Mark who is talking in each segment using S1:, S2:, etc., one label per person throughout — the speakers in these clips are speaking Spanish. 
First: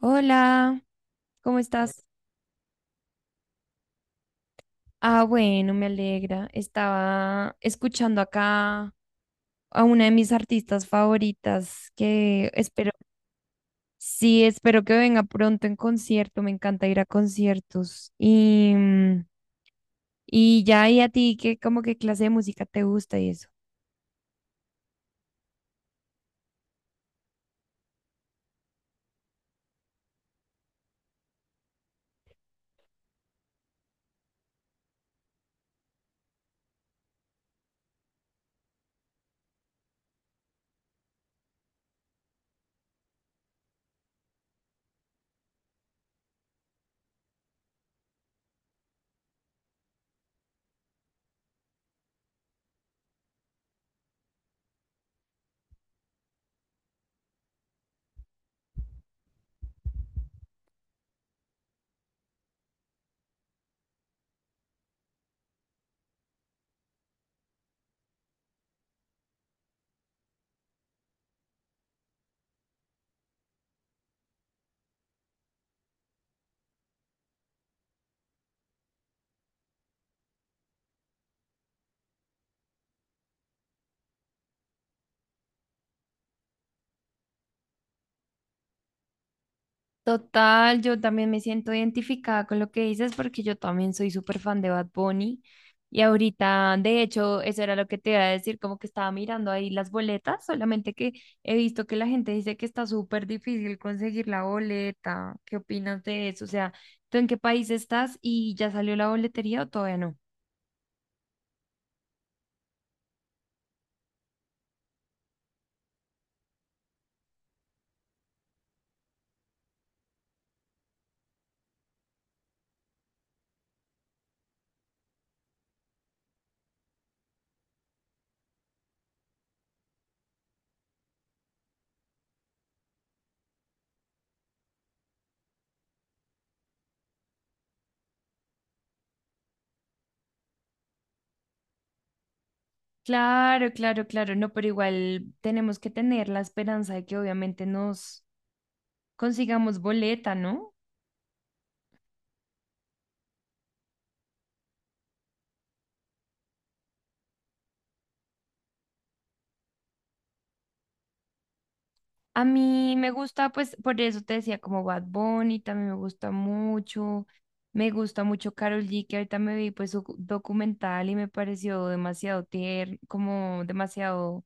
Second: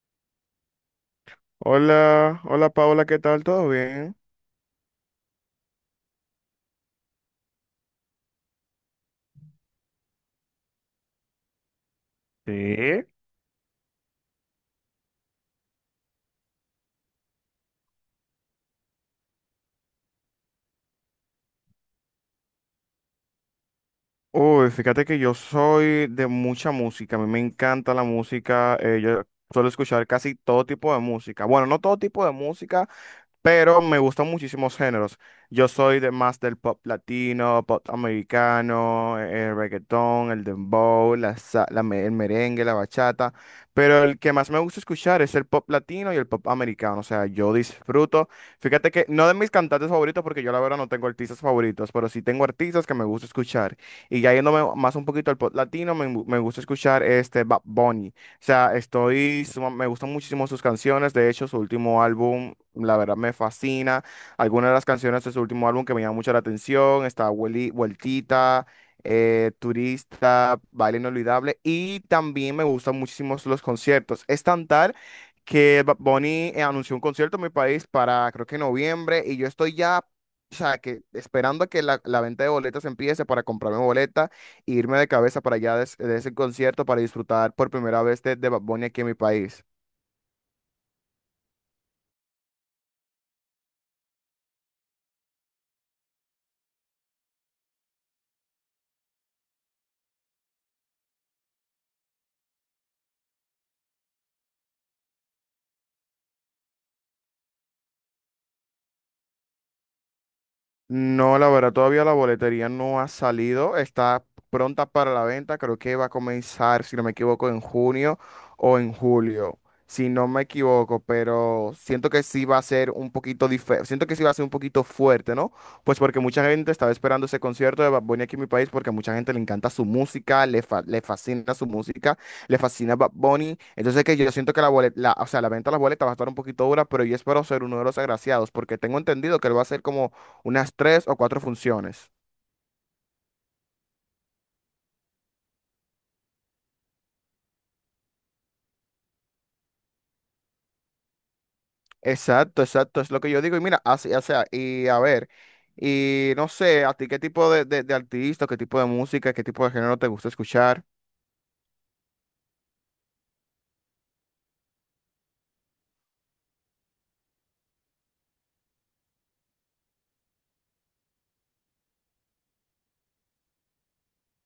S1: Hola, ¿cómo estás?
S2: Hola, hola Paola, ¿qué tal? ¿Todo bien?
S1: Ah, bueno, me alegra. Estaba escuchando acá a una de mis artistas favoritas que espero,
S2: Sí.
S1: sí, espero que venga pronto en concierto. Me encanta ir a conciertos. Y ya, ¿y a ti qué, como qué clase de música te gusta y eso?
S2: Uy, fíjate que yo soy de mucha música, a mí me encanta la música, yo suelo escuchar casi todo tipo de música, bueno, no todo tipo de música, pero me gustan muchísimos géneros. Yo soy de más del pop latino, pop americano, el reggaetón, el dembow, la, sa- la me- el merengue, la bachata, pero el que más me gusta escuchar es el pop latino y el pop americano, o sea, yo disfruto. Fíjate que no de mis cantantes favoritos, porque yo la verdad no tengo artistas favoritos, pero sí tengo artistas que me gusta escuchar. Y ya yéndome más un poquito al pop latino, me gusta escuchar este Bad Bunny sea, me gustan muchísimo sus canciones. De hecho, su último álbum, la verdad, me fascina. Algunas de las canciones de su último álbum que me llaman mucho la atención, está Vueltita, Turista, Baile Inolvidable. Y también me gustan muchísimo los conciertos. Es tan tal que Bad Bunny anunció un concierto en mi país para, creo que noviembre, y yo estoy ya... O sea, que esperando a que la venta de boletas empiece para comprarme boletas e irme de cabeza para allá ese concierto para disfrutar por primera vez de Bad Bunny aquí en mi país.
S1: Total, yo también me siento identificada con lo que dices porque yo también soy súper fan de Bad Bunny y ahorita, de hecho, eso era lo que te iba a decir, como que estaba mirando ahí las boletas, solamente que he visto que la gente dice que está súper difícil conseguir la boleta. ¿Qué opinas de eso? O sea, ¿tú en qué país estás y ya salió la boletería o todavía no?
S2: No, la verdad, todavía la boletería no ha salido, está pronta para la venta, creo que va a comenzar, si no me equivoco, en junio o en julio, si no me equivoco, pero siento que sí va a ser un poquito diferente, siento que sí va a ser un poquito fuerte, ¿no? Pues porque mucha gente estaba esperando ese concierto de Bad Bunny aquí en mi país porque a mucha gente le encanta su música, le fascina su música, le fascina Bad Bunny, entonces que yo siento que la boleta, o sea, la venta de las boletas va a estar un poquito dura, pero yo espero ser uno de los agraciados porque tengo entendido que él va a ser como unas tres o cuatro funciones.
S1: Claro, claro, claro, no, pero igual tenemos que tener la esperanza de que obviamente nos consigamos boleta, ¿no?
S2: Exacto, exacto, es lo que yo digo. Y mira, así, o sea, y a ver, y no sé, a ti qué tipo de artista, qué tipo de música, qué tipo de género te gusta escuchar.
S1: A mí me gusta, pues, por eso te decía, como Bad Bunny, también me gusta mucho. Me gusta mucho Karol G, que ahorita me vi, pues, su documental y me pareció demasiado tierno, como demasiado,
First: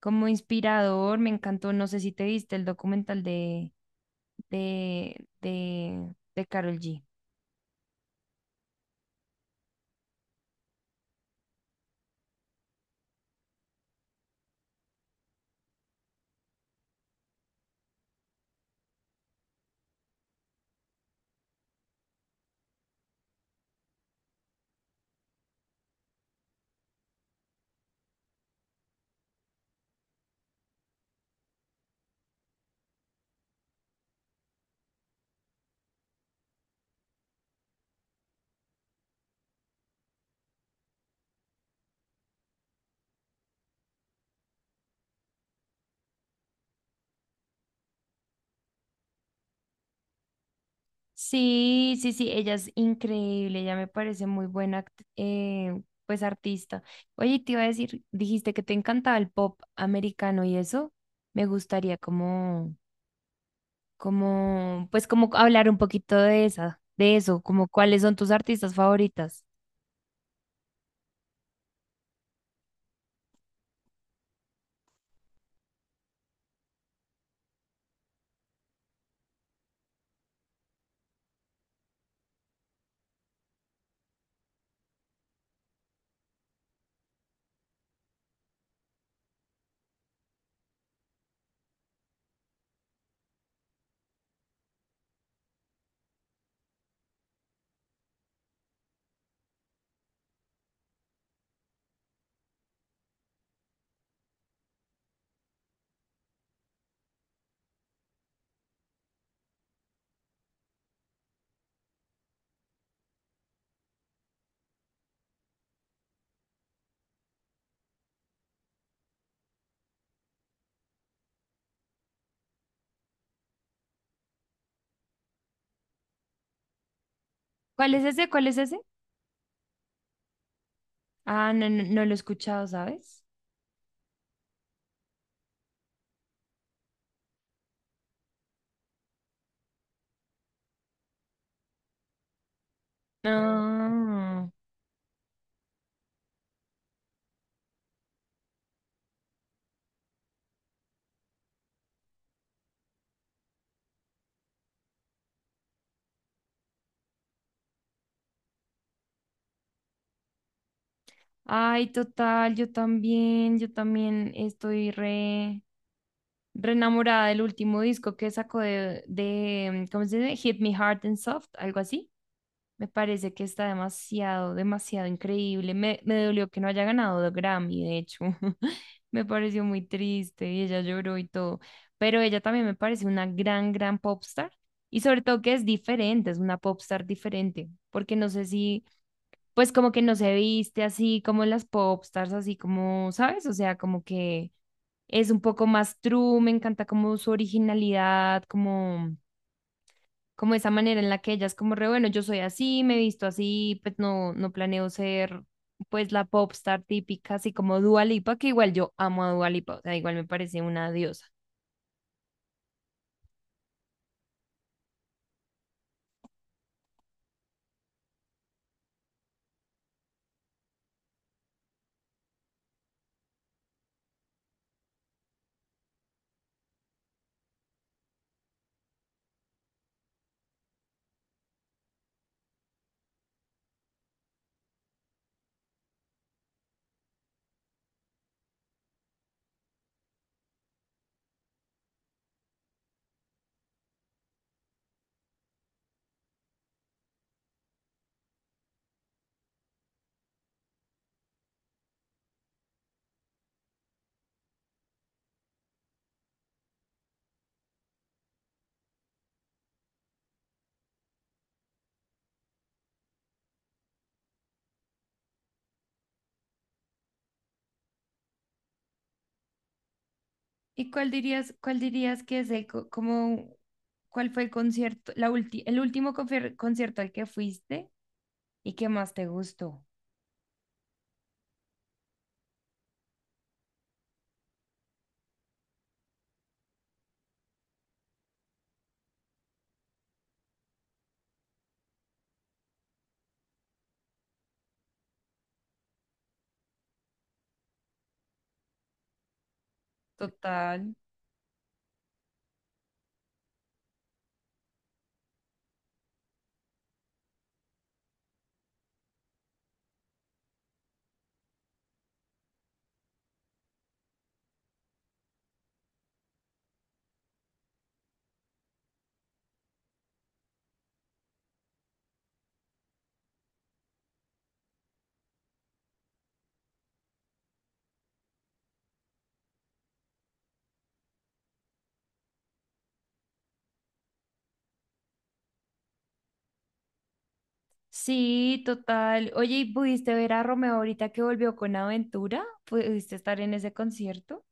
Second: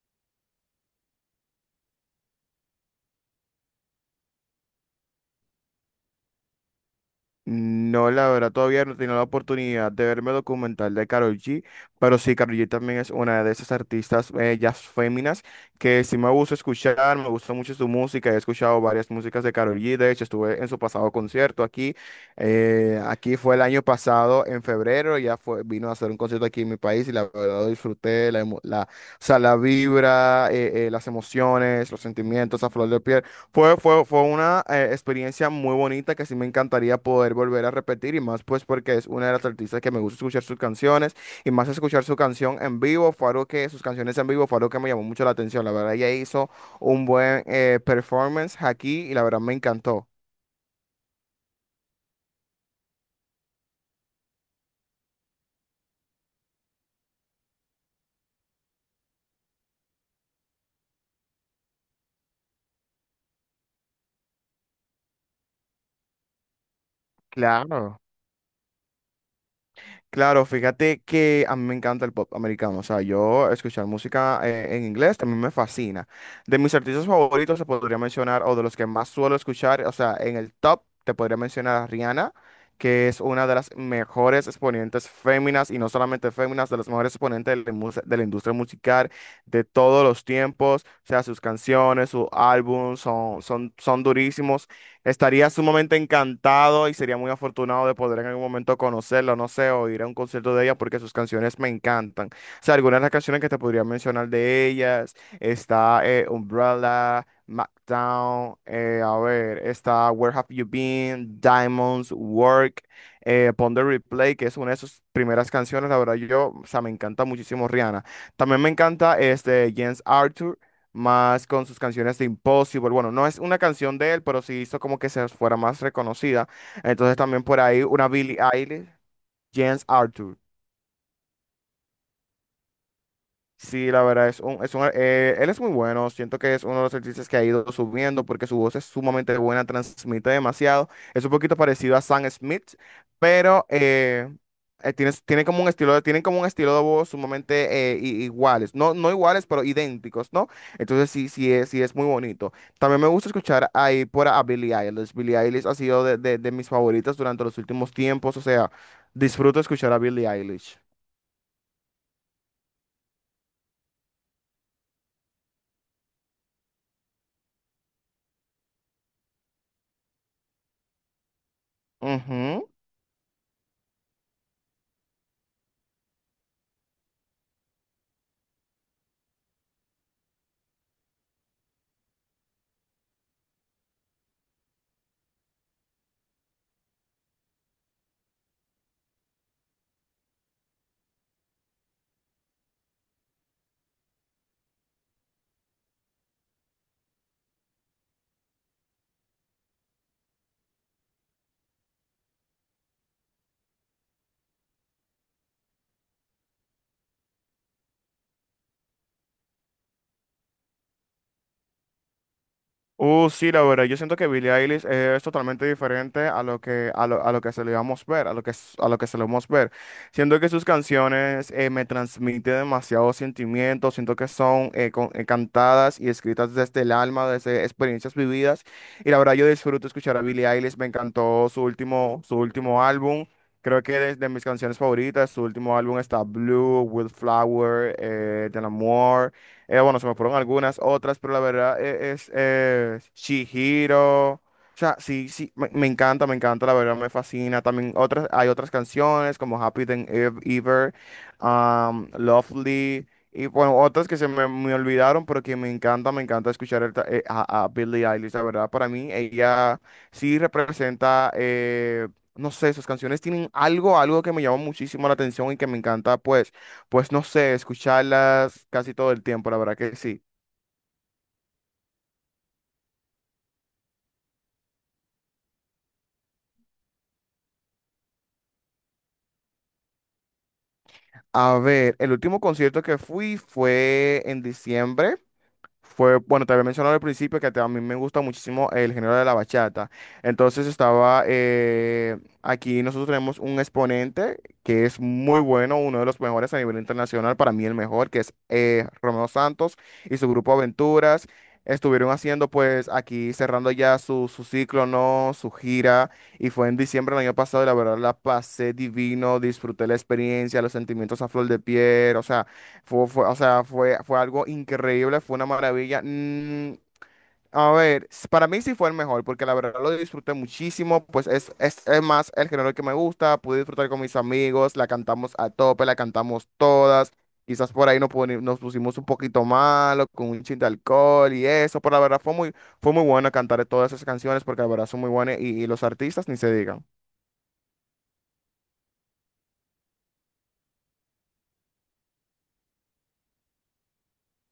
S1: como inspirador. Me encantó, no sé si te viste el documental de Karol G.
S2: No, la verdad, todavía no he tenido la oportunidad de verme el documental de Karol G, pero sí, Karol G también es una de esas artistas, jazz féminas, que sí me gusta escuchar, me gusta mucho su música, he escuchado varias músicas de Karol G, de hecho estuve en su pasado concierto aquí, aquí fue el año pasado, en febrero, ya fue, vino a hacer un concierto aquí en mi país y la verdad lo disfruté, la, o sea, la vibra, las emociones, los sentimientos a flor de piel. Fue una experiencia muy bonita que sí me encantaría poder volver a repetir y más pues porque es una de las artistas que me gusta escuchar sus canciones y más escuchar su canción en vivo fue algo que sus canciones en vivo fue algo que me llamó mucho la atención. La verdad ella hizo un buen performance aquí y la verdad me encantó.
S1: Sí, sí, sí, ella es increíble, ella me parece muy buena, pues artista. Oye, te iba a decir, dijiste que te encantaba el pop americano y eso, me gustaría como, como, pues como hablar un poquito de esa, de eso, como
S2: Claro.
S1: cuáles son tus artistas favoritas.
S2: Claro, fíjate que a mí me encanta el pop americano, o sea, yo escuchar música en inglés también me fascina. De mis artistas favoritos se podría mencionar, o de los que más suelo escuchar, o sea, en el top te podría mencionar a Rihanna, que es una de las mejores exponentes féminas, y no solamente féminas, de las mejores exponentes de de la industria musical de todos los tiempos, o sea, sus canciones, sus álbumes son durísimos. Estaría sumamente encantado y sería muy afortunado de poder en algún momento conocerla, no sé, o ir a un concierto de ella porque sus canciones me encantan. O sea, algunas de las canciones que te podría mencionar de ellas, está Umbrella, Smackdown, a ver, está Where Have You Been, Diamonds, Work, Pon the Replay, que es una de sus primeras canciones, la verdad yo, o sea, me encanta muchísimo Rihanna. También me encanta este James Arthur más con sus canciones de Impossible. Bueno, no es una canción de él, pero sí hizo como que se fuera más reconocida. Entonces también por ahí
S1: ¿Cuál es
S2: una
S1: ese?
S2: Billie
S1: ¿Cuál es ese?
S2: Eilish, James Arthur.
S1: Ah, no, no, no lo he escuchado, ¿sabes?
S2: Sí, la verdad es un, él es muy bueno. Siento que es uno de los artistas que ha ido subiendo porque su voz es sumamente buena, transmite demasiado. Es un poquito parecido a Sam Smith, pero
S1: Ah,
S2: tiene, como un estilo, tienen como un estilo de voz sumamente iguales. No, no iguales, pero idénticos, ¿no? Entonces sí, sí es muy bonito. También me gusta escuchar ahí por a Billie Eilish. Billie Eilish ha sido de mis favoritas durante los últimos tiempos. O sea, disfruto escuchar a Billie Eilish.
S1: Ay, total, yo también estoy re... Renamorada del último disco que sacó de, ¿cómo se dice? Hit Me Hard and Soft, algo así.
S2: Ujú.
S1: Me parece que está demasiado, demasiado increíble. Me dolió que no haya ganado de Grammy, de hecho. Me pareció muy triste y ella lloró y todo. Pero ella también me parece una gran, gran popstar. Y sobre todo que es diferente, es una popstar diferente. Porque no sé si, pues como que no se viste así como las popstars, así como, ¿sabes? O sea, como que es un poco más true, me encanta como su originalidad, como, como esa manera en la que ella es como re, bueno, yo soy así, me he visto así, pues no, no planeo ser pues la popstar típica, así como Dua Lipa, que igual yo amo a Dua Lipa, o sea, igual me parece una diosa.
S2: Sí, la verdad, yo siento que Billie Eilish es totalmente diferente a lo que, a lo que se le vamos ver, a lo que, a lo que se le vamos ver. Siento que sus canciones me transmiten demasiados sentimientos, siento que son cantadas y escritas desde el alma, desde experiencias vividas. Y la verdad, yo disfruto escuchar a Billie Eilish, me encantó su último álbum. Creo que es de mis canciones favoritas, su último álbum está Blue, Wildflower, Del Amor. Bueno, se me fueron algunas otras, pero la verdad es Chihiro. O sea, sí, sí, me encanta, la verdad me fascina. También otras, hay otras canciones como Ever, Lovely, y bueno, otras que me olvidaron, pero que me encanta escuchar a Billie Eilish, la verdad, para mí ella sí representa, no sé, sus canciones tienen algo, algo que me llama muchísimo la atención y que me encanta, pues. Pues no sé, escucharlas casi todo el tiempo, la verdad que sí.
S1: ¿Y cuál dirías que es el, co- como, cuál fue el concierto, la ulti- el último confer- concierto al que fuiste y que más te gustó?
S2: A ver, el último concierto que fui fue en diciembre. Fue, bueno, te había mencionado al principio que a mí me gusta muchísimo el género de la bachata. Entonces estaba, aquí nosotros tenemos un exponente que es muy bueno, uno de los mejores a nivel internacional, para mí el mejor, que es Romeo Santos y su grupo
S1: Total.
S2: Aventuras. Estuvieron haciendo pues aquí cerrando ya su ciclo, ¿no? Su gira. Y fue en diciembre del año pasado y la verdad la pasé divino, disfruté la experiencia, los sentimientos a flor de piel, o sea. O sea, fue algo increíble, fue una maravilla. Mm, a ver, para mí sí fue el mejor, porque la verdad lo disfruté muchísimo, pues es más el género que me gusta, pude disfrutar con mis amigos, la cantamos a tope, la cantamos todas, quizás por ahí nos pusimos un poquito malo, con un chin de alcohol y eso, pero la verdad fue muy bueno cantar todas esas canciones, porque la verdad son muy buenas y los artistas ni se digan.
S1: Sí, total. Oye, ¿y pudiste ver a Romeo ahorita que volvió con Aventura? ¿Pudiste estar en ese concierto?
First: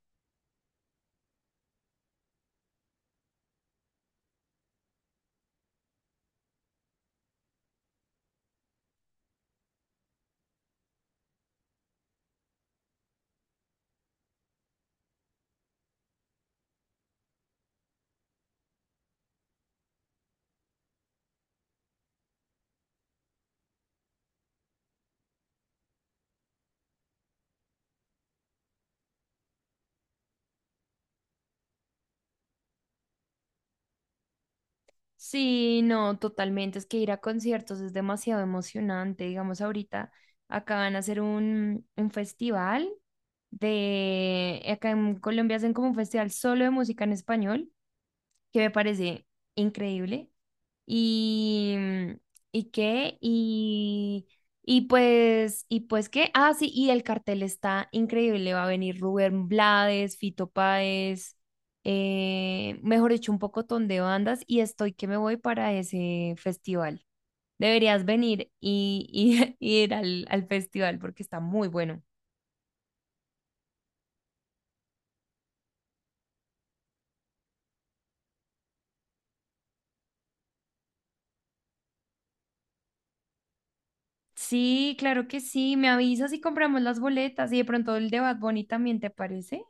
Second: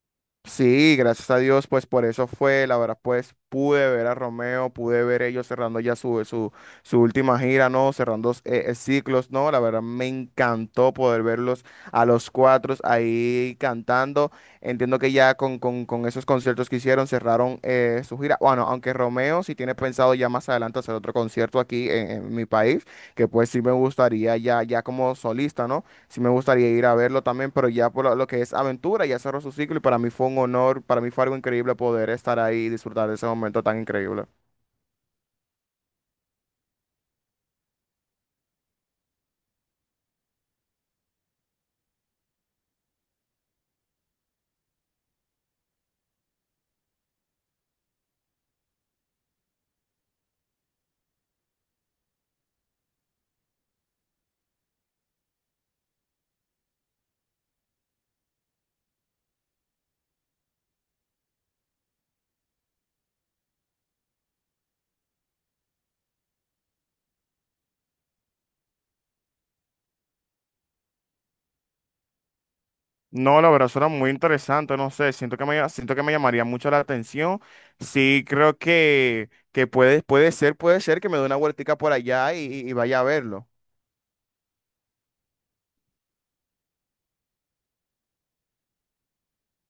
S2: Sí, gracias a Dios, pues por eso fue, la verdad, pues pude ver a Romeo, pude ver ellos cerrando ya su última gira, ¿no? Cerrando ciclos, ¿no? La verdad me encantó poder verlos a los cuatro ahí cantando. Entiendo que ya con esos conciertos que hicieron cerraron su gira. Bueno, aunque Romeo sí tiene pensado ya más adelante hacer otro concierto aquí en mi país, que pues sí me gustaría ya, ya como solista, ¿no? Sí me gustaría ir a verlo también, pero ya por lo que es aventura, ya cerró su ciclo y para mí fue un honor, para mí fue algo increíble poder estar ahí y disfrutar de ese momento tan increíble.
S1: Sí, no, totalmente. Es que ir a conciertos es demasiado emocionante. Digamos, ahorita acá van a hacer un festival de... Acá en Colombia hacen como un festival solo de música en español, que me parece increíble. Y, ¿Y qué? Y pues, ¿y pues qué? Ah, sí, y el cartel está increíble. Va a venir Rubén Blades, Fito Páez, mejor dicho, un pocotón de bandas. Y estoy que me voy para ese festival. Deberías venir y y ir al festival porque está muy bueno.
S2: No, la verdad suena muy interesante, no sé, siento que me llamaría mucho la atención. Sí, creo que, puede ser que me dé una vueltica por allá y vaya a verlo.
S1: Sí, claro que sí. Me avisas y compramos las boletas. Y de pronto el de Bad Bunny también, ¿te parece?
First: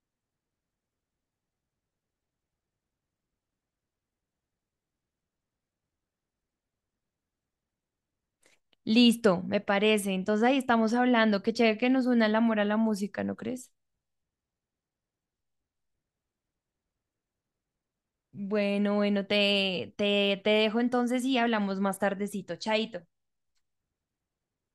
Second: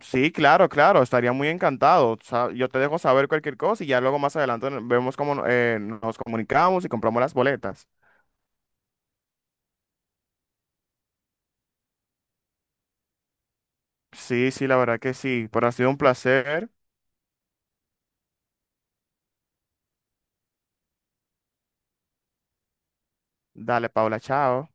S2: Sí, claro, claro, estaría muy encantado. Yo te dejo saber cualquier cosa y ya luego más adelante vemos cómo nos comunicamos y compramos las boletas.
S1: Listo, me parece. Entonces ahí estamos hablando. Qué chévere que nos una el amor a la música, ¿no crees?
S2: Sí, sí, la verdad que sí, pero ha sido un placer.
S1: Bueno, bueno, te dejo entonces y hablamos más tardecito. Chaito.
S2: Dale, Paula, chao.